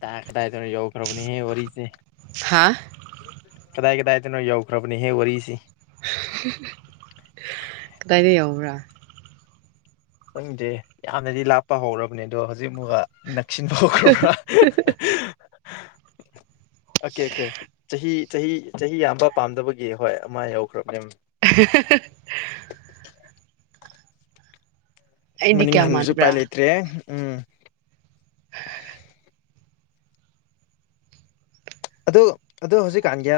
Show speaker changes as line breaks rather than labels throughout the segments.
ꯇꯥ ꯇꯥꯏ ꯌꯧ ꯈꯔꯅꯤ ꯍꯦ ꯋꯥꯔꯤꯔꯤꯁꯦ
ꯍꯥ
ꯀꯗꯥꯏ ꯀꯗꯥꯏꯗꯅꯣ ꯌꯧꯈ꯭ꯔꯕꯅꯦꯍꯦ ꯋꯥꯔꯤꯁꯤ
ꯀꯗꯥꯏꯗ ꯌꯥꯎꯕ꯭ꯔꯥ
ꯀꯪꯗꯦ ꯌꯥꯝꯅꯗꯤ ꯂꯥꯞꯄ ꯍꯧꯔꯕꯅꯦ ꯑꯗꯣ ꯍꯧꯖꯤꯛ ꯃꯨꯒ ꯅꯛꯁꯤꯟ ꯐꯥꯎꯈ꯭ꯔꯣꯕꯥ ꯑꯣꯀꯦ ꯑꯣꯀꯦ ꯆꯍꯤ ꯆꯍꯤ ꯆꯍꯤ ꯌꯥꯝꯕ ꯄꯥꯝꯗꯕꯒꯤ ꯍꯣꯏ ꯑꯃ ꯌꯧꯈ꯭ꯔꯕ ꯃꯦꯝ
[inaudible] ꯑꯩꯗꯤ
ꯃꯅꯤꯡ
ꯀꯌꯥ
ꯍꯟꯕꯁꯨ ꯎꯄꯥꯏ
ꯃꯥꯟꯕ꯭ꯔꯥ
ꯂꯩꯇ꯭ꯔꯦ ꯎꯝ
[inaudible]
ꯑꯣ ꯑꯗ ꯍꯧꯖꯤꯛꯀꯥꯟꯒꯤ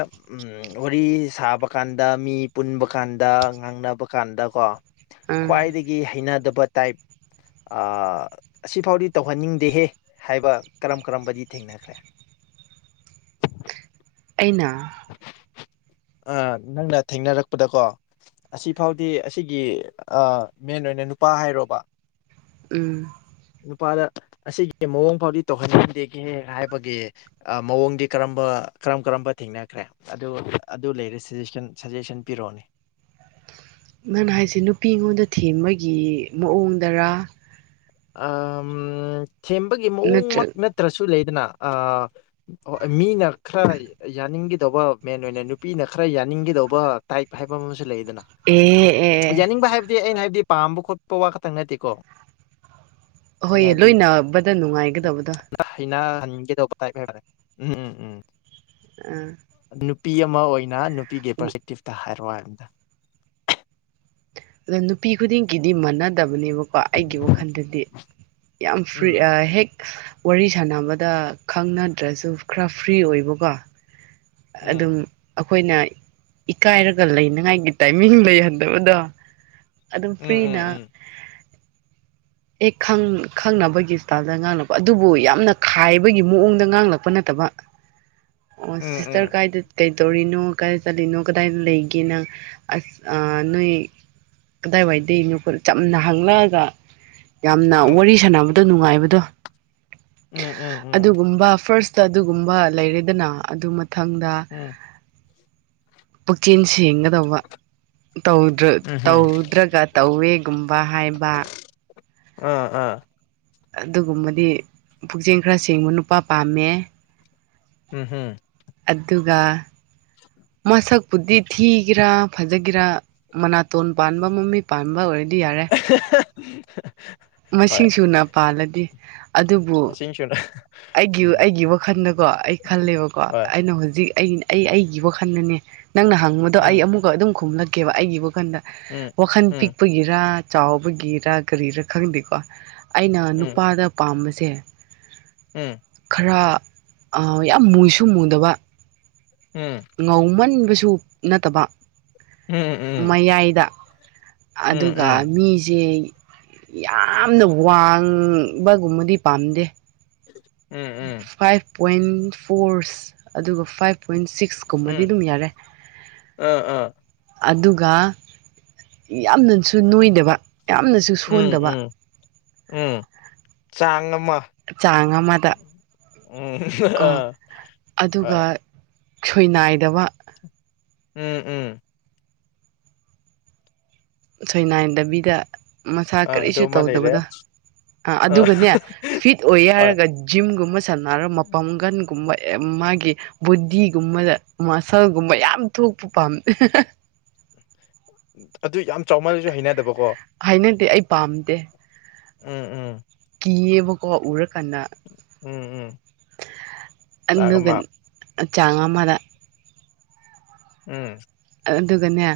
ꯋꯥꯔꯤ ꯁꯥꯕ ꯀꯥꯟꯗ ꯃꯤ ꯄꯨꯟꯕ ꯀꯥꯟꯗ ꯉꯥꯡꯅꯕ ꯀꯥꯟꯗꯀꯣ
ꯑꯥ
ꯈ꯭ꯋꯥꯏꯗꯒꯤ ꯍꯩꯅꯗꯕ ꯇꯥꯏꯞ ꯑꯁꯤꯐꯥꯎꯗꯤ ꯇꯧꯍꯟꯅꯤꯡꯗꯦꯍꯦ ꯍꯥꯏꯕ ꯀꯔꯝ ꯀꯔꯝꯕꯗꯤ ꯊꯦꯡꯅꯈ꯭ꯔꯦ
ꯑꯩꯅ
ꯑ ꯅꯪꯅ ꯊꯦꯡꯅꯔꯛꯄꯗꯀꯣ ꯑꯁꯤ ꯐꯥꯎꯗꯤ ꯑꯁꯤꯒꯤ ꯃꯦꯟ ꯑꯣꯏꯅ ꯅꯨꯄꯥ ꯍꯥꯏꯔꯣꯕ
ꯎꯝ
ꯅꯨꯄꯥꯗ ꯑꯁꯤꯒꯤ ꯃꯑꯣꯡ ꯐꯥꯎꯗꯤ ꯇꯧꯍꯟꯅꯤꯡꯗꯦꯒꯦ ꯍꯥꯏꯕꯒꯤ ꯃꯑꯣꯡꯗꯤ ꯀꯔꯝꯕ ꯀꯔꯝ ꯀꯔꯝꯕ ꯊꯦꯡꯅꯈ꯭ꯔꯦ ꯑꯗꯨ ꯑꯗꯨ ꯂꯩꯔꯦ ꯁꯖꯦꯁꯟ ꯁꯖꯦꯁꯟ ꯄꯤꯔꯛꯑꯣꯅꯦ
ꯅꯅ ꯍꯥꯏꯁꯦ ꯅꯨꯄꯤ ꯑꯩꯉꯣꯟꯗ ꯊꯦꯝꯕꯒꯤ ꯃꯑꯣꯡꯗꯔ
ꯑ ꯁꯦꯝꯕꯒꯤ ꯃꯑꯣꯡꯃꯛ
ꯅꯠꯇ꯭ꯔꯒ
ꯅꯠꯇ꯭ꯔꯁꯨ ꯂꯩꯗꯅ ꯑ ꯑꯣ ꯃꯤꯅꯈ꯭ꯔꯌꯦ ꯌꯥꯅꯤꯡꯈꯤꯗꯧꯕ ꯃꯦꯟ ꯑꯣꯏꯅ ꯅꯨꯄꯤꯅ ꯈꯔ ꯌꯥꯅꯤꯡꯈꯤꯗꯧꯕ ꯇꯥꯏꯞ ꯍꯥꯏꯕ ꯑꯃꯁꯨ ꯂꯩꯔꯤ ꯑꯗꯨꯅ
ꯑꯦ ꯑꯦ
ꯌꯥꯅꯤꯡꯕ ꯍꯥꯏꯕꯗꯤ ꯑꯩꯅ ꯍꯥꯏꯕꯗꯤ ꯄꯥꯝꯕ ꯈꯣꯠꯄ ꯋꯥ ꯈꯛꯇꯪ ꯅꯠꯇꯦꯀꯣ
ꯑꯍꯣꯏꯌꯦ ꯂꯣꯏꯅꯕꯗ ꯅꯨꯡꯉꯥꯏꯒꯗꯕꯗꯣ
ꯑꯩꯅ ꯅꯤꯡꯒꯦꯗꯧꯕꯧꯕꯇꯥꯏꯕꯦꯔꯦ ꯎꯝꯝ ꯎꯝ
ꯎꯝ
ꯅꯨꯄꯤ ꯑꯃ ꯑꯣꯏꯅ ꯅꯨꯄꯤꯒꯤ ꯄꯔꯁꯄꯦꯛꯇꯤꯞꯇ ꯍꯥꯏꯔꯛꯑꯣ ꯍꯥꯏꯕꯝꯗ
ꯑꯗꯣ ꯅꯨꯄꯤ ꯈꯨꯗꯤꯡꯒꯤꯗꯤ ꯃꯥꯟꯅꯗꯕꯅꯦꯕꯀꯣ ꯑꯩꯒꯤ ꯋꯥꯈꯜꯗꯗꯤ ꯌꯥꯝ ꯐꯔꯤ
ꯎꯝ
ꯍꯦꯛ ꯋꯥꯔꯤ ꯁꯥꯟꯅꯕꯗ ꯈꯪꯅꯗ꯭ꯔꯁꯨ ꯈꯔ ꯐ꯭ꯔꯤ ꯑꯣꯏꯕꯀꯣ ꯑꯗꯨꯝ
ꯎꯝ
ꯑꯩꯈꯣꯏꯅ ꯏꯀꯥꯏꯔꯒ ꯂꯩꯅꯉꯥꯏꯒꯤ ꯇꯥꯏꯃꯤꯡ ꯂꯩꯍꯟꯗꯕꯗꯣ ꯑꯗꯨꯝ
ꯎꯝ
ꯐ꯭ꯔꯤꯅ
ꯎꯝ
ꯑꯦ ꯈꯪꯅꯕꯒꯤ ꯏꯁꯇꯥꯏꯜꯗ ꯉꯥꯡꯂꯛꯄ ꯑꯗꯨꯕꯨ ꯌꯥꯝꯅ ꯈꯥꯏꯕꯒꯤ ꯃꯑꯣꯡꯗ ꯉꯥꯡꯂꯛꯄ ꯅꯠꯇꯕ
[inaudible]
ꯑꯣ ꯁꯤꯁꯇꯔ
ꯎꯝ
ꯀꯥꯏꯗ ꯀꯩꯗꯧꯔꯤꯅꯣ ꯀꯗꯥꯏ ꯆꯠꯂꯤꯅꯣ ꯀꯗꯥꯏꯗ ꯂꯩꯒꯦꯅ ꯑꯁ ꯅꯣꯏ ꯀꯗꯥꯏ ꯋꯥꯏꯗꯗꯒꯤꯅꯣꯈꯣꯏ ꯆꯝꯅ ꯍꯪꯂꯛꯑꯒ ꯌꯥꯝꯅ
ꯎꯝ
ꯋꯥꯔꯤ ꯁꯥꯟꯅꯕꯗꯣ ꯅꯨꯡꯉꯥꯏꯕꯗꯣ
ꯎꯝ ꯎꯝ ꯎꯝ
ꯑꯗꯨꯒꯨꯝꯕ ꯐꯥꯔꯁꯇ ꯑꯗꯨꯒꯨꯝꯕ ꯂꯩꯔꯦꯗꯅ ꯑꯗꯨ ꯃꯊꯪꯗ
ꯎꯝ
ꯑꯣ ꯀꯦꯁꯤꯦ ꯧꯕ
ꯎꯝꯍꯨꯝ
ꯇꯧꯗ꯭ꯔꯒ ꯇꯧꯋꯦꯒꯨꯝꯕ ꯍꯥꯏꯕ
ꯑ ꯑꯥ
ꯑꯗꯨꯒꯨꯝꯕꯗꯤ ꯄꯨꯛꯆꯦꯜ ꯈꯔ ꯁꯦꯡꯕ ꯅꯨꯄꯥ ꯄꯥꯝꯃꯦ
ꯎꯝ ꯍꯝ
ꯑꯗꯨꯒ
[inaudible]
ꯃꯁꯛꯄꯨꯗꯤ ꯊꯤꯒꯦꯔꯥ ꯐꯖꯒꯤꯦꯔꯥ ꯃꯅꯥꯇꯣꯟ ꯄꯥꯟꯕ ꯃꯃꯤ ꯄꯥꯟꯕ ꯑꯣꯏꯔꯗꯤ ꯌꯥꯔꯦ
[inaudible]
ꯃꯁꯤꯡꯁꯨꯨꯅ ꯄꯥꯜꯂꯗꯤ ꯑꯗꯨꯕꯨ
ꯇꯤꯟ ꯆꯣ
ꯑꯩꯒꯤ ꯑꯩꯒꯤ ꯋꯥꯈꯜꯗꯀꯣ ꯑꯩ ꯈꯜꯂꯦꯕꯀꯣ
ꯍꯣꯏ
ꯑꯩꯅ ꯍꯧꯖꯤꯛ ꯑꯩꯅ ꯑꯩ ꯑꯩꯒꯤ ꯋꯥꯈꯜꯗꯅꯦ ꯅꯪꯅ ꯍꯪꯕꯗꯣ ꯑꯩ
ꯎꯝ
ꯑꯃꯨꯛꯀ ꯑꯗꯨꯝ ꯈꯨꯝꯂꯛꯀꯦꯕ ꯑꯩꯒꯤ ꯋꯥꯈꯜꯗ
ꯎꯝ
ꯋꯥꯈꯜ
ꯎꯝ
ꯄꯤꯛꯄꯒꯤꯔ ꯆꯥꯎꯕꯒꯤꯔ ꯀꯔꯤꯔꯥ ꯈꯪꯗꯦꯀꯣ ꯑꯩꯅ
ꯎꯝ ꯎꯝ
ꯅꯨꯄꯥꯗ ꯄꯥꯝꯕꯁꯦ
ꯎꯝ
ꯈꯔ ꯌꯥꯝ ꯃꯨꯁꯨ ꯃꯨꯗꯕ
ꯎꯝ
ꯉꯧꯃꯟꯕꯁꯨ ꯅꯠꯇꯕ
ꯎꯝ ꯎꯝ
ꯃꯌꯥꯏꯗ
ꯎꯝ
ꯑꯗꯨꯒ ꯃꯤꯁꯦ ꯌꯥꯝꯅ ꯋꯥꯡꯕꯒꯨꯝꯕꯗꯤ ꯄꯥꯝꯗꯦ
ꯎꯝ ꯎꯝ
ꯐꯥꯏꯚ ꯄꯣꯏꯟ ꯐꯣꯔꯁ ꯑꯗꯨꯒ ꯐꯥꯏꯚ ꯄꯣꯏꯟ ꯁꯤꯛꯁ ꯀꯨꯝꯕꯗꯤ
ꯎꯝ
ꯑꯗꯨꯝ ꯌꯥꯔꯦ
ꯑꯥ ꯑꯥ
ꯑꯗꯨꯒ ꯌꯥꯝꯅꯁꯨ ꯅꯣꯏꯗꯕ ꯌꯥꯝꯅꯁꯨ
ꯎꯝ
ꯁꯣꯟꯗꯕ
ꯎꯝ ꯎꯝ ꯆꯥꯡ ꯑꯃ
ꯆꯥꯡ ꯑꯃꯗ
ꯎꯝ
ꯀꯣ
ꯑꯥ ꯍꯣꯏ
ꯑꯗꯨꯒ ꯁꯣꯏ ꯅꯥꯏꯗꯕ
ꯎꯝ ꯎꯝ
ꯁꯣꯏꯅꯥꯏꯟꯗꯕꯤꯗ ꯃꯁꯥ
ꯑꯥ
ꯀꯔꯤꯁꯨ
ꯑꯗꯨ ꯑꯃ ꯂꯩꯔꯦ
ꯇꯧꯗꯕꯗꯣ ꯑꯥ ꯑꯗꯨꯒꯅꯦ ꯐꯤꯠ ꯑꯣꯏꯦ
ꯍꯣꯏ
ꯍꯥꯏꯔꯒ ꯖꯤꯝꯒꯨꯝꯕ ꯁꯟꯅꯔ ꯃꯄꯥꯝꯒꯟꯒꯨꯝꯕ ꯑꯦ ꯃꯥꯒꯤ ꯕꯣꯗꯤꯒꯨꯝꯃꯗ ꯃꯁꯜꯒꯨꯝꯕ ꯌꯥꯝ ꯊꯣꯛꯄ ꯄꯥꯝꯃꯦ
ꯑꯗꯨ ꯌꯥꯝ ꯆꯥꯎꯃꯜꯂꯖꯨ ꯍꯩꯅꯗꯕꯀꯣ
ꯍꯩꯅꯗꯦ ꯑꯩ ꯄꯥꯝꯗꯦ
ꯎꯝ ꯎꯝ
ꯀꯤꯌꯦꯕꯀꯣ ꯎꯔꯀꯥꯟꯗ
ꯎꯝ ꯎꯝ ꯆꯥꯛ
ꯑꯗꯨꯒ
ꯑꯃ
ꯆꯥꯡ ꯑꯃꯗ
ꯎꯝ
ꯑꯗꯨꯒꯅꯦ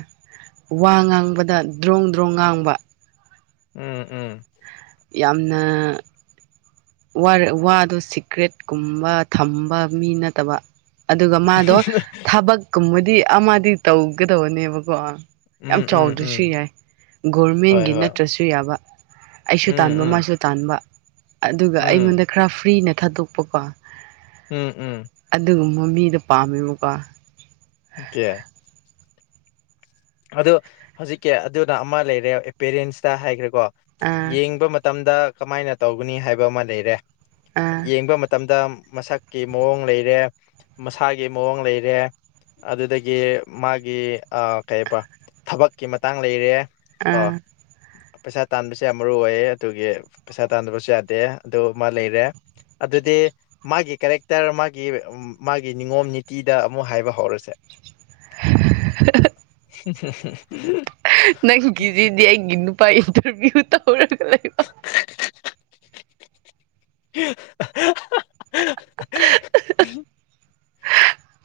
ꯋꯥ ꯉꯥꯡꯕꯗ ꯗ꯭ꯔꯣꯡ ꯗ꯭ꯔꯣꯡ ꯉꯥꯡꯕ
ꯎꯝ ꯎ
ꯌꯥꯝꯅ ꯋꯥꯗꯣ ꯁꯤꯀ꯭ꯔꯦꯠꯀꯨꯝꯕ ꯊꯝꯕ ꯃꯤ ꯅꯠꯇꯕ ꯑꯗꯨꯒ ꯃꯥꯗꯣ ꯊꯕꯛꯀꯨꯝꯕꯗꯤ ꯑꯃꯗꯤ ꯇꯧꯒꯗꯧꯕꯅꯦꯕꯀꯣ ꯌꯥꯝ
ꯎꯝ ꯎꯝ ꯎꯝ
ꯆꯥꯎꯗ꯭ꯔꯁꯨ ꯌꯥꯏ
ꯍꯣꯏ
ꯒꯣꯔꯃꯦꯟꯒꯤ
ꯍꯣꯏ
ꯅꯠꯇ꯭ꯔꯁꯨ ꯌꯥꯕ ꯑꯩꯁꯨ
ꯎꯝ
ꯇꯥꯟꯕ
ꯎꯝ
ꯃꯥꯁꯨ ꯇꯥꯟꯕ ꯑꯗꯨꯒ
ꯎꯝ
ꯑꯩꯉꯣꯟꯗ ꯈꯔ ꯐ꯭ꯔꯤꯅ ꯊꯥꯗꯣꯛꯄꯀꯣ
ꯎꯝ ꯎꯝ
ꯑꯗꯨꯒꯨꯝꯕ ꯃꯤꯗꯣ ꯄꯥꯝꯃꯦꯕꯀꯣ
ꯀꯦꯌꯥ ꯑꯗ ꯍꯧꯖꯤꯛꯀꯤ ꯑꯗꯨꯅ ꯑꯃ ꯂꯩꯔꯦ ꯑꯦ ꯄꯦꯔꯦꯟꯁꯇ ꯍꯥꯏꯈ꯭ꯔꯦꯀꯣ
ꯑꯥ
ꯌꯦꯡꯕ ꯃꯇꯝꯗ ꯀꯃꯥꯏꯅ ꯇꯧꯒꯅꯤ ꯍꯥꯏꯕ ꯑꯃ ꯂꯩꯔꯦ
ꯑꯥ
ꯌꯦꯡꯕ ꯃꯇꯝꯗ ꯃꯁꯛ ꯀꯤ ꯃꯑꯣꯡ ꯂꯩꯔꯦ ꯃꯁꯥꯒꯤ ꯃꯑꯣꯡ ꯂꯩꯔꯦ ꯑꯗꯨꯗꯒꯤ ꯃꯥꯒꯤ ꯑꯥ ꯀꯩꯑꯕ ꯊꯕꯛꯀꯤ ꯃꯇꯥꯡ ꯂꯩꯔꯦ ꯑꯣ
ꯑꯥ
ꯄꯩꯁꯥ ꯇꯥꯟꯕꯁꯦ ꯌꯥꯝ ꯃꯔꯨꯑꯣꯏꯑꯦ ꯑꯗꯨꯒꯤ ꯄꯩꯁꯥ ꯇꯥꯟꯗꯕꯁꯨ ꯌꯥꯗꯦ ꯑꯗꯨ ꯃꯥ ꯂꯩꯔꯦ ꯑꯗꯨꯗꯤ ꯃꯥꯒꯤ ꯀꯦꯔꯦꯛꯇꯔ ꯃꯥꯒꯤ ꯃꯥꯒꯤ ꯅꯤꯉꯣꯝ ꯅꯤꯇꯤꯗ ꯑꯃꯨꯛ ꯍꯥꯏꯕ ꯍꯧꯔꯁꯦ
[unintelligible]
[unintelligible]
ꯅꯪꯒꯤꯗꯨꯗꯤ ꯑꯩꯒꯤ ꯅꯨꯄꯥ ꯏꯟꯇꯔꯚꯤꯌꯨ ꯇꯧꯔꯒ ꯂꯩꯕ
[unintelligible] [unintelligible]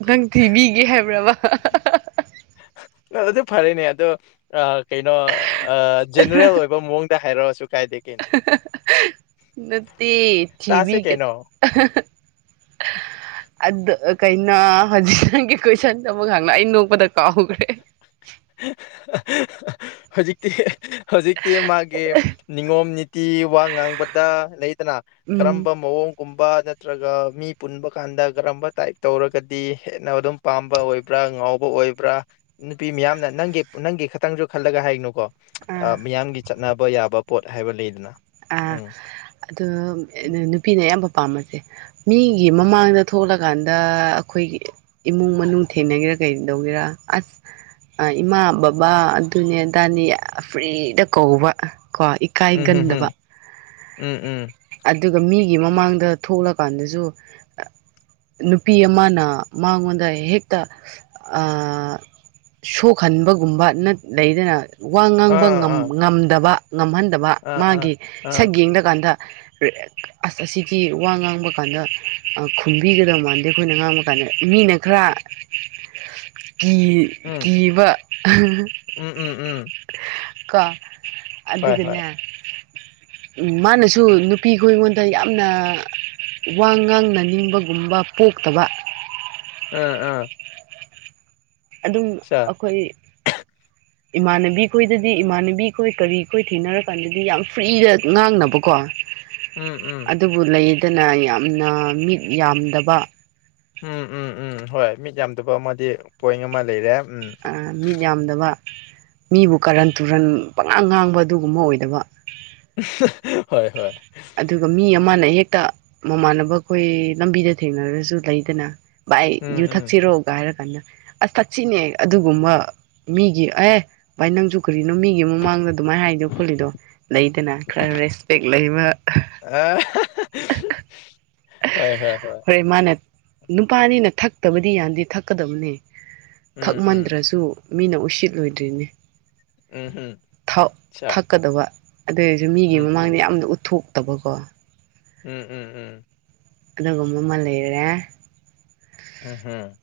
ꯅꯪ ꯊꯤꯕꯤꯒꯦ ꯍꯥꯏꯕ꯭ꯔꯕ
ꯑ-ꯑꯗꯨ ꯐꯔꯦꯅꯦ ꯑꯗꯣ ꯀꯩꯅꯣ ꯖꯦꯅꯔꯦꯜ ꯑꯣꯏꯕ ꯃꯑꯣꯡ ꯍꯥꯏꯔꯣꯁꯨ ꯀꯥꯏꯗꯦ ꯀꯩꯅꯣ
[unintelligible] ꯅꯠꯇꯦ
ꯇꯥꯁꯦ
ꯊꯤꯕꯤꯒ [unintelligible]
ꯀꯩꯅꯣ [inaudible]
ꯑꯗ ꯀꯩꯅꯣ ꯍꯖꯤꯛ ꯅꯪꯒꯤ ꯀꯣꯏꯁꯟꯗ ꯑꯃꯨꯛ ꯍꯪꯅ ꯑꯩ ꯅꯣꯛꯄꯗ ꯀꯥꯎꯈ꯭ꯔꯦ
[unintelligible] ꯍꯧꯖꯤꯛꯇꯤ ꯍꯧꯖꯤꯛ ꯇꯤ ꯃꯥꯒꯤ ꯅꯤꯉꯣꯝ ꯅꯤꯇꯤ ꯋꯥ ꯉꯥꯡꯕꯗ ꯂꯩꯗꯅ
ꯎꯝ
ꯀꯔꯝꯕ ꯃꯑꯣꯡ ꯒꯨꯝꯕ ꯅꯠꯇ꯭ꯔꯒ ꯃꯤ ꯄꯨꯟꯕ ꯀꯥꯟꯗ ꯀꯔꯝꯕ ꯇꯥꯏꯞ ꯇꯧꯔꯒꯗꯤ ꯍꯦꯟꯅ ꯑꯗꯨꯝ ꯄꯥꯝꯕ ꯑꯣꯏꯕ꯭ꯔꯥ ꯉꯥꯎꯕ ꯑꯣꯏꯕ꯭ꯔꯥ ꯅꯨꯄꯤ ꯃꯌꯥꯝ ꯅ ꯅꯪꯒꯤ ꯅꯪꯒꯤ ꯈꯇꯪꯖꯨ ꯈꯜꯂꯒ ꯍꯥꯏꯒꯅꯨꯀꯣ ꯑ
ꯑꯥ
ꯃꯤꯌꯥꯝꯒꯤ ꯆꯠꯅꯕ ꯌꯥꯕ ꯄꯣꯠ ꯍꯥꯏꯕ ꯂꯩꯗꯅ
ꯑꯥ
ꯎꯝ
ꯑꯗꯣ ꯅꯨꯄꯤꯅ ꯑꯌꯥꯝꯕ ꯄꯥꯝꯃꯁꯦ ꯃꯤꯒꯤ ꯃꯃꯥꯡꯗ ꯊꯣꯛꯂꯀꯥꯟꯗ ꯑꯈꯣꯏꯒꯤ ꯏꯃꯨꯡ ꯃꯅꯨꯡ ꯊꯦꯡꯅꯒꯦꯔꯥ ꯀꯩꯗꯧꯒꯦꯔ ꯑꯁ ꯑ ꯏꯃꯥ ꯕꯕꯥ ꯑꯗꯨꯅꯦ ꯑꯗꯥꯅꯤ ꯑꯥ ꯐ꯭ꯔꯤꯗ ꯀꯧꯕ ꯀꯣ ꯢ
ꯎꯝꯍꯨꯝꯍꯨꯝ ꯎꯝ ꯎꯝ
ꯑꯗꯨꯒ ꯃꯤꯒꯤ ꯃꯃꯥꯡꯗ ꯊꯣꯛꯂꯀꯥꯟꯗꯖꯨ [unintelligible] ꯅꯨꯄꯤ ꯑꯃꯅ ꯃꯉꯣꯟꯗ ꯍꯦꯛꯇ ꯁꯣꯛꯍꯟꯕꯒꯨꯝꯕ ꯂꯩꯗꯅ ꯋꯥ ꯉꯥꯡꯕ
ꯑꯥ ꯑꯥ
ꯉꯝꯗꯕ ꯉꯝꯍꯟꯗꯕ
ꯑꯥ ꯑꯥ
ꯃꯥꯒꯤ
ꯑꯥ
ꯁꯛ ꯌꯦꯡꯗꯀꯥꯟꯗ ꯑꯁ ꯑꯁꯤꯒꯤ ꯋꯥ ꯉꯥꯡꯕ ꯀꯥꯟꯗ ꯈꯨꯝꯕꯤꯒꯗꯕ ꯃꯥꯟꯗꯦ ꯑꯩꯈꯣꯏꯅ ꯉꯥꯡꯕ ꯀꯥꯟꯗ ꯃꯤꯅ ꯈꯔꯥ
[inaudible]
ꯀꯤ
ꯎꯝ
ꯀꯤꯕ
ꯎꯝ ꯎꯝ ꯎꯝ
ꯀꯣ
ꯍꯣꯏ ꯍꯣꯏ
ꯑꯗꯨꯒꯅꯦ ꯃꯥꯅꯁꯨ ꯅꯨ ꯅꯨꯄꯤꯈ ꯑꯩꯉꯣꯟꯗ ꯌꯥꯝꯅ ꯋꯥ ꯉꯥꯡꯅ ꯅꯤꯡꯕꯒꯨꯝꯕ ꯄꯣꯛꯇꯕ
ꯑ ꯑ
ꯑꯗꯨꯝ ꯑꯈꯣꯏ
[inaudible]
ꯏꯃꯥꯟꯅꯕꯤꯈꯣꯏꯗꯗꯤ ꯏꯃꯥꯟꯅꯕꯤꯈꯣꯏ ꯀꯔꯤꯈꯣꯏ ꯊꯦꯡꯅꯔꯀꯥꯟꯗꯗꯤ ꯌꯥꯝ ꯐ꯭ꯔꯤꯗ ꯉꯥꯡꯅꯕꯀꯣ
ꯎꯝ ꯎꯝ
ꯑꯗꯨꯕꯨ ꯂꯩꯗꯅ ꯌꯥꯝꯅ ꯃꯤꯠ ꯌꯥꯝꯗꯕ
ꯎꯝ ꯎꯝ ꯎꯝ ꯍꯣꯏ ꯃꯤꯠ ꯌꯥꯝꯗꯕ ꯑꯃꯗꯤ ꯄꯣꯏꯟ ꯑꯃ ꯂꯩꯔꯦ ꯎꯝ
ꯃꯤꯠ ꯌꯥꯝꯗꯕ ꯃꯤꯕꯨ ꯀꯥꯔꯟ ꯇꯨꯔꯟ ꯄꯉꯥꯡ ꯉꯥꯡꯕ ꯑꯗꯨꯒꯨꯝꯕ ꯑꯣꯏꯗꯕ
[unintelligible] ꯍꯣꯏ ꯍꯣꯏ
ꯑꯗꯨꯒ ꯃꯤ ꯑꯃꯅ ꯍꯦꯛꯇ ꯃꯃꯥꯟꯅꯕꯈꯣꯏ ꯂꯝꯕꯤꯗ ꯊꯦꯡꯅꯔꯖꯨ ꯂꯩꯗꯅ ꯕꯥꯥꯏ
ꯎꯝ
ꯌꯨ
ꯎꯝ
ꯊꯛꯁꯤꯔꯣꯒ ꯍꯥꯏꯔ ꯀꯥꯟꯗ ꯑꯁ ꯊꯛꯁꯤꯅꯦ ꯑꯗꯨꯒꯨꯝꯕ ꯃꯤꯒꯤ ꯑꯦ ꯚꯥꯏ ꯅꯪꯁꯨ ꯀꯔꯤꯅꯣ ꯃꯤꯒꯤ ꯃꯃꯥꯡꯗ ꯑꯗꯨꯃꯥꯏꯅ ꯍꯥꯏꯗꯣ ꯈꯣꯠꯂꯤꯗꯣ ꯂꯩꯗꯅ ꯈꯔ ꯔꯦꯁꯄꯦꯛ ꯂꯩꯕ
ꯑ ꯍꯣꯏ ꯍꯣꯏ ꯍꯣꯏ
ꯐꯦ ꯃꯥꯅ ꯅꯨꯄꯥ ꯑꯅꯤꯅ ꯊꯛꯇꯕꯗꯤ ꯌꯥꯗꯦ ꯊꯛꯀꯗꯕꯅꯦ
ꯎꯝ ꯎꯝ
ꯊꯛꯃꯟꯗ꯭ꯔꯁꯨ ꯃꯤꯅ ꯎꯁꯤꯠꯂꯣꯏꯗ꯭ꯔꯤꯅꯦ
ꯎꯝ ꯎꯝꯆꯥ
ꯊꯣꯛꯀꯗꯕ ꯑꯗꯨꯔꯁꯨ ꯃꯤꯒꯤ ꯃꯃꯥꯡꯗ ꯌꯥꯝꯅ ꯎꯠꯊꯣꯛꯇꯕꯀꯣ
ꯎꯝ ꯎꯝ ꯎꯝ
ꯑꯗꯨꯒꯨꯝꯕ ꯑꯃ ꯂꯩꯔꯦ
ꯎꯝ ꯍꯝ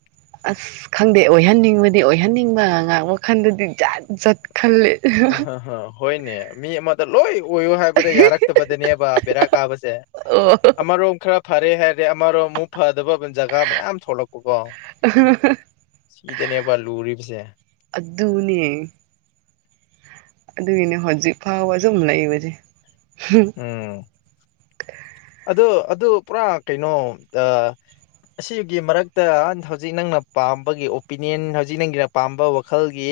ꯑꯁ ꯈꯪꯗꯦ ꯑꯣꯏꯍꯟꯅꯤꯡꯕꯗꯤ ꯑꯣꯏꯍꯟꯅꯤꯡꯕ ꯉꯥꯡ ꯃꯈꯜꯗꯗꯤ ꯖꯥꯠ ꯖꯠ ꯈꯜꯂꯦ
ꯑ ꯍꯥ ꯍꯥ ꯍꯣꯏꯅꯦ ꯃꯤ ꯑꯃꯗ ꯂꯣꯏ ꯑꯣꯏꯌꯨ ꯍꯥꯏꯕꯗ ꯌꯥꯔꯛꯇꯕꯗꯅꯦꯕ ꯕꯦꯔꯥ ꯀꯥꯕꯁꯦ
ꯑꯣ
ꯑꯃꯔꯣꯝ ꯈꯔ ꯐꯔꯦ ꯍꯥꯏꯔꯗꯤ ꯑꯃꯔꯣꯝ ꯑꯃꯨꯛ ꯐꯗꯕ ꯖꯒꯥ ꯃꯌꯥꯝ ꯊꯣꯛꯂꯛꯄꯀꯣ ꯁꯤꯗꯅꯦꯕ ꯂꯨꯔꯤꯕꯁꯦ
ꯑꯗꯨꯅꯦ ꯑꯗꯨꯒꯤꯅꯦ ꯍꯧꯖꯤꯛ ꯐꯥꯎꯕ ꯁꯨꯝ ꯂꯩꯕꯁꯦ
ꯎꯝ ꯑꯗꯨ ꯑꯗꯨ ꯄꯨꯔꯥ ꯀꯩꯅꯣ ꯑ ꯑꯁꯤꯒꯤ ꯃꯔꯛꯇ ꯍꯧꯖꯤꯛ ꯅꯪꯅ ꯄꯥꯝꯕꯒꯤ ꯑꯣꯄꯤꯅꯤꯌꯟ ꯍꯧꯖꯤꯛ ꯅꯪꯒꯤꯅ ꯄꯥꯝꯕ ꯋꯥꯈꯜꯒꯤ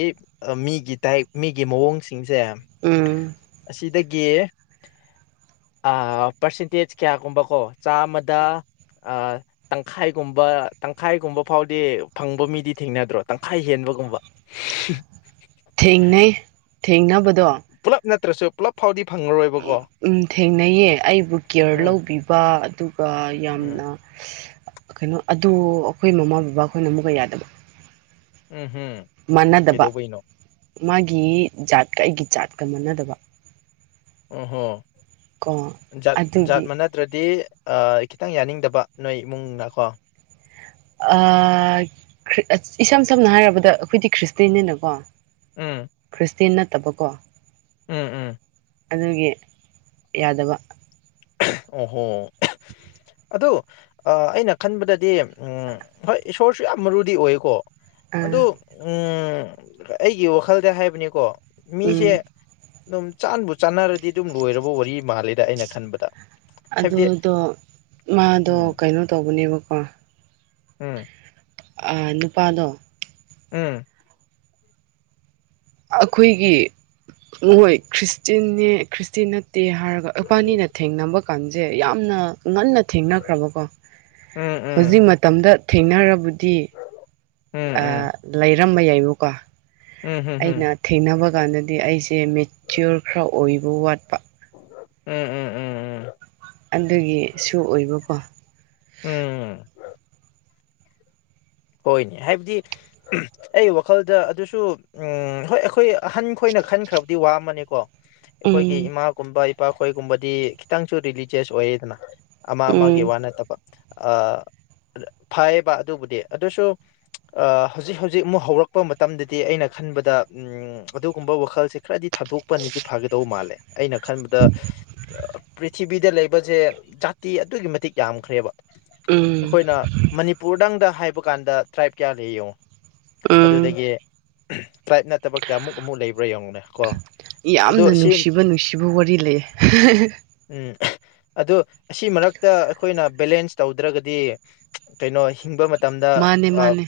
ꯃꯤꯒꯤ ꯇꯥꯏ ꯃꯤꯒꯤ ꯃꯑꯣꯡꯁꯤꯡꯁꯦ
ꯎꯝ
ꯑꯁꯤꯗꯒꯤ ꯄꯥꯔꯁꯦꯟꯇꯦꯖ ꯀꯌꯥꯒꯨꯝꯕꯀꯣ ꯆꯥꯝꯃꯗ ꯇꯪꯈꯥꯏꯒꯨꯝꯕ ꯇꯪꯈꯥꯏꯒꯨꯝꯕ ꯐꯥꯎꯗꯤ ꯐꯪꯕ ꯃꯤꯗꯤ ꯊꯦꯡꯅꯗ꯭ꯔꯣ ꯇꯪꯈꯥꯏ ꯍꯦꯟꯕꯒꯨꯝꯕ ꯎꯝ
ꯊꯦꯡꯅꯩ ꯊꯦꯡꯅꯕꯗꯣ
ꯄꯨꯂꯞ ꯅꯠꯇ꯭ꯔꯁꯨ ꯄꯨꯂꯞ ꯐꯥꯎꯗꯤ ꯐꯪꯉꯔꯣꯏ
ꯊꯦꯡꯅꯩꯌꯦ ꯑꯩꯕꯨ ꯀꯤꯌꯔ
ꯎꯝ
ꯂꯧꯕꯤꯕ ꯑꯗꯨꯒ
ꯎꯝ
ꯌꯥꯝꯅ ꯀꯩꯅꯣ ꯑꯗꯨ ꯑꯩꯈꯣꯏ ꯃꯃꯥ ꯕꯕꯥ ꯑꯩꯈꯣꯏꯅ ꯑꯃꯨꯛꯀ ꯌꯥꯗꯕ
ꯎꯝ ꯍꯝ
ꯃꯥꯟꯅꯗꯕ
ꯀꯩꯗꯧꯕꯩꯅꯣ
ꯃꯥꯒꯤ ꯖꯥꯠꯀ ꯑꯩꯒꯤ ꯖꯥꯠꯀ ꯃꯥꯟꯅꯗꯕ
ꯑꯣ ꯍꯣ
ꯀꯣ
ꯖꯠ
ꯑꯗꯨꯒꯤ
ꯃꯅꯥꯗꯕ ꯑꯗꯨꯗꯤ ꯈꯤꯇꯪ ꯌꯥꯅꯤꯡꯗꯕ ꯅꯣꯏ ꯏꯃꯨꯡꯅ ꯀꯣ
ꯏꯁꯝ ꯁꯝꯅ ꯍꯥꯏꯔꯕꯗ ꯑꯩꯈꯣꯏꯗꯤ ꯈ꯭ꯔꯤꯁꯇꯟꯅꯤꯅꯀꯣ
ꯎꯝ
ꯈ꯭ꯔꯤꯁꯇꯦꯟ ꯅꯠꯇꯕꯀꯣ
ꯎꯝ ꯎꯝ
ꯑꯗꯨꯒꯤ ꯌꯥꯗꯕ
ꯑꯣꯍꯣ ꯑꯗꯨ ꯑꯩꯅ ꯈꯟꯕꯗꯗꯤ ꯍꯣꯏ ꯏꯁꯣꯔꯁꯨ ꯌꯥꯝ ꯃꯔꯨꯗꯤ ꯑꯣꯏꯀꯣ
ꯑꯥ
ꯑꯗꯨ ꯑꯩꯒꯤ ꯋꯥꯈꯜꯗ ꯍꯥꯏꯕꯅꯤꯀꯣ
ꯎꯝ
ꯃꯤꯁꯦ ꯑꯗꯨꯝ ꯆꯥꯟꯕꯨ ꯆꯥꯟꯅꯔꯗꯤ ꯑꯗꯨꯝ ꯂꯣꯏꯔꯕ ꯋꯥꯔꯤ ꯃꯥꯂꯦꯗ ꯑꯩꯅ ꯈꯟꯕꯗ ꯍꯥꯏꯕꯗꯤ
ꯑꯗꯨꯗꯣ ꯃꯥꯗꯣ
ꯎꯝ
ꯀꯩꯅꯣ ꯇꯧꯕꯅꯦꯕꯀꯣ
ꯎꯝ
ꯅꯨꯄꯥꯗꯣ
ꯎꯝ
ꯑꯩꯈꯣꯏꯒꯤ ꯃꯣꯏ ꯈ꯭ꯔꯤꯁꯇꯟꯅꯦ ꯈ꯭ꯔꯤꯁꯇꯦꯟ ꯅꯠꯇꯦ ꯍꯥꯏꯔꯒ ꯏꯕꯥꯅꯤꯅ ꯊꯦꯡꯅꯕ ꯀꯥꯟꯁꯦ ꯌꯥꯝꯅ ꯉꯟꯅ ꯊꯦꯡꯅꯈ꯭ꯔꯕꯀꯣ
ꯎꯝ
ꯍꯧꯖꯤꯛ
ꯎꯝ
ꯃꯇꯝꯗ ꯊꯦꯡꯅꯔꯕꯨꯗꯤ
ꯎꯝ ꯎꯝ
ꯂꯩꯔꯝꯕ ꯌꯥꯏꯕꯨꯀꯣ
ꯎꯝ ꯍꯝ
ꯑꯩꯅ
ꯍꯝ
ꯊꯦꯡꯅꯕ ꯀꯥꯟꯗꯗꯤ ꯑꯩꯁꯦ ꯃꯦꯆ꯭ꯌꯣꯔ ꯈꯔ ꯑꯣꯏꯕ ꯋꯥꯠꯄ
ꯎꯝ ꯎꯝ ꯎꯝ
ꯑꯗꯨꯒꯤꯁꯨ ꯑꯣꯏꯕꯀꯣ
ꯎꯝ ꯍꯣꯏꯅꯦ ꯍꯥꯏꯕꯗꯤ ꯑꯩ ꯋꯥꯈꯜꯗ ꯑꯗꯨꯁꯨ ꯎꯝ ꯍꯣꯏ ꯑꯩꯈꯣꯏ ꯑꯍꯟ ꯈꯣꯏꯅ ꯈꯟꯈ꯭ꯔꯕꯗꯤ ꯋꯥꯃꯅꯦꯀꯣ ꯑꯩꯈꯣꯏꯒꯤ
ꯎꯝ
ꯏꯃꯥꯒꯨꯝꯕ ꯏꯄꯥꯈꯣꯏꯒꯨꯝꯕꯗꯤ ꯈꯤꯇꯪꯁꯨ ꯔꯤꯂꯤꯖꯤꯁ ꯑꯣꯏꯌꯦꯗꯅ ꯑꯃ ꯑꯃꯒꯤ
ꯎꯝ
ꯋꯥ ꯅꯠꯇꯕ ꯐꯩꯌꯦꯕ ꯑꯗꯨꯕꯨꯗꯤ ꯑꯗꯨꯁꯨ ꯍꯧꯖꯤꯛ ꯍꯧꯖꯤꯛ ꯑꯃꯨꯛ ꯍꯧꯔꯛꯄ ꯃꯇꯝꯗꯗꯤ ꯑꯩꯅ ꯈꯟꯕꯗ ꯎꯝ ꯑꯗꯨꯒꯨꯝꯕ ꯋꯥꯈꯜꯁꯦ ꯈꯔꯗꯤ ꯊꯥꯗꯣꯛꯄꯅꯤꯗꯤ ꯐꯒꯗꯧ ꯃꯥꯜꯂꯦ ꯑꯩꯅ ꯈꯟꯕꯗ ꯄ꯭ꯔꯤꯊꯤꯕꯤꯗ ꯂꯩꯕꯁꯦ ꯖꯥꯇꯤ ꯑꯗꯨꯛꯀꯤ ꯃꯇꯤꯛ ꯌꯥꯝꯈ꯭ꯔꯦꯕ
ꯎꯝ
ꯑꯩꯈꯣꯏꯅ ꯃꯅꯤꯄꯨꯔꯗꯪꯗ ꯍꯥꯏꯕ ꯀꯥꯟꯗ ꯇ꯭ꯔꯥꯏꯞ ꯀꯌꯥ ꯂꯩ ꯌꯦꯡꯉꯣ
ꯎꯝ
ꯑꯗꯨꯗꯒꯤ ꯇ꯭ꯔꯥꯏꯞ ꯅꯠꯇꯕ ꯀꯌꯥꯃꯨꯛ ꯑꯃꯨꯛ ꯂꯩꯕ꯭ꯔꯥ ꯌꯦꯡꯉꯨꯅꯦ ꯀꯣ ꯑꯗꯣ
ꯌꯥꯝꯅ
ꯑꯁꯤ
ꯅꯨꯡꯁꯤꯕ ꯅꯨꯡꯁꯤꯕ ꯋꯥꯔꯤ ꯂꯩꯌꯦ
ꯎꯝ ꯑꯗꯨ ꯑꯁꯤ ꯃꯔꯛꯇ ꯑꯩꯈꯣꯏꯅ ꯕꯦꯂꯦꯟꯁ ꯇꯧꯗ꯭ꯔꯒꯗꯤ ꯀꯩꯅꯣ ꯍꯤꯡꯕ ꯃꯇꯝꯗ
ꯃꯥꯅꯦ ꯃꯥꯅꯦ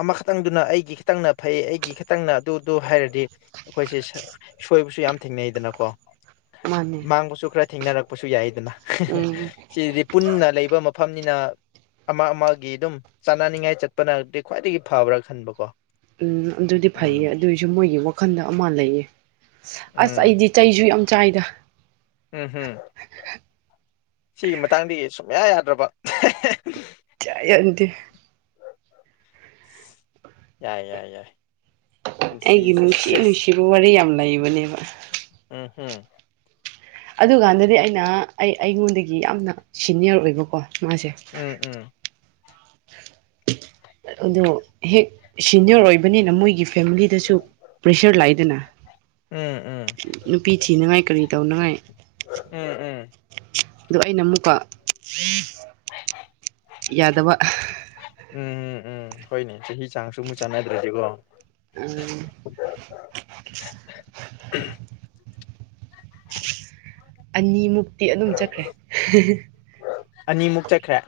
ꯑꯃꯈꯛꯇꯪꯗꯨꯅ ꯑꯩꯒꯤ ꯈꯤꯇꯪꯅ ꯐꯩ ꯑꯩꯒꯤ ꯈꯤꯇꯪꯅ ꯑꯗꯨꯗꯨ ꯍꯥꯏꯔꯗꯤ ꯑꯩꯈꯣꯏꯁꯦ ꯁꯣꯏꯕꯁꯨ ꯌꯥꯝ ꯊꯦꯡꯅꯩꯗꯅꯀꯣ
ꯃꯥꯅꯦ
ꯥꯃꯪꯕꯁꯨ ꯈꯔ ꯊꯦꯡꯅꯔꯛꯄꯁꯨ ꯌꯥꯏꯗꯅ
ꯎꯝ
ꯁꯤꯗꯤ ꯄꯨꯟꯅ ꯂꯩꯕ ꯃꯐꯝꯅꯤꯅ ꯑꯃ ꯑꯃꯒꯤ ꯒꯤ ꯑꯗꯨꯝ ꯆꯥꯅꯅꯤꯡꯉꯥꯏ ꯆꯠꯄꯅꯗꯤ ꯈ꯭ꯋꯥꯏꯗꯒꯤ ꯐꯕ꯭ꯔꯥ ꯈꯟꯕ ꯀꯣ
ꯎꯝ ꯑꯗꯨꯗꯤ ꯐꯩꯌꯦ ꯑꯗꯨꯏꯁꯨ ꯁꯨ ꯃꯣꯏꯒꯤ ꯋꯥꯈꯜꯗ ꯑꯃ ꯂꯩꯌꯦ ꯑꯁ
ꯎꯝ
ꯑꯩꯗꯤ ꯆꯩꯁꯨ ꯌꯥꯝ ꯆꯥꯏꯗ
ꯎꯝ ꯎꯝ ꯁꯤꯒꯤ ꯃꯇꯥꯡꯗꯒꯤ ꯁꯨꯡꯌꯥ ꯌꯥꯗ꯭ꯔꯕ
[unintelligible]
ꯌꯥꯏ ꯌꯥꯏ ꯌꯥꯏ
ꯑꯩꯒꯤ
ꯄꯨꯟꯁꯤꯁꯦ
ꯅꯨꯡꯁꯤ
ꯁꯦꯁ
ꯅꯨꯡꯁꯤꯕ ꯋꯥꯔꯤ ꯌꯥꯝ ꯂꯩꯕꯅꯦꯕ
ꯎꯝ ꯍꯝ
ꯑꯗꯨꯀꯥꯟꯗꯗꯤ ꯑꯩꯅ ꯑꯩ ꯑꯩꯉꯣꯟꯗꯒꯤ ꯌꯥꯝꯅ ꯁꯤꯅꯤꯌꯔ ꯑꯣꯏꯕꯀꯣ ꯃꯥꯁꯦ
ꯎꯝ ꯎꯝ
ꯑꯗꯣ ꯍꯦꯛ ꯁꯤꯅꯤꯌꯔ ꯑꯣꯏꯕꯅꯤꯅ ꯃꯣꯏꯒꯤ ꯐꯦꯃꯤꯂꯤꯗꯁꯨ ꯄ꯭ꯔꯦꯁꯔ ꯂꯥꯛꯏꯗꯅ
ꯎꯝ
ꯅꯨꯄꯤ ꯊꯤꯅꯉꯥꯏ ꯀꯔꯤ ꯇꯧꯅꯉꯥꯏ
ꯎꯝ ꯎꯝ ꯎꯝ
ꯑꯗꯨ ꯑꯩꯅ ꯑꯃꯨꯛꯀ ꯌꯥꯗꯕ
ꯎꯝ ꯎꯝ ꯍꯣꯏꯅꯦ ꯆꯍꯤ ꯆꯥꯡꯁꯨ ꯑꯃꯨꯛ ꯆꯥꯟꯅꯗ꯭ꯔꯁꯤꯀꯣ
[unintelligible] ꯑꯅꯤꯃꯨꯛꯇꯤ ꯑꯗꯨꯝ ꯆꯠꯈ꯭ꯔꯦ
ꯑꯅꯤꯃꯨꯛ ꯆꯠꯈ꯭ꯔꯦ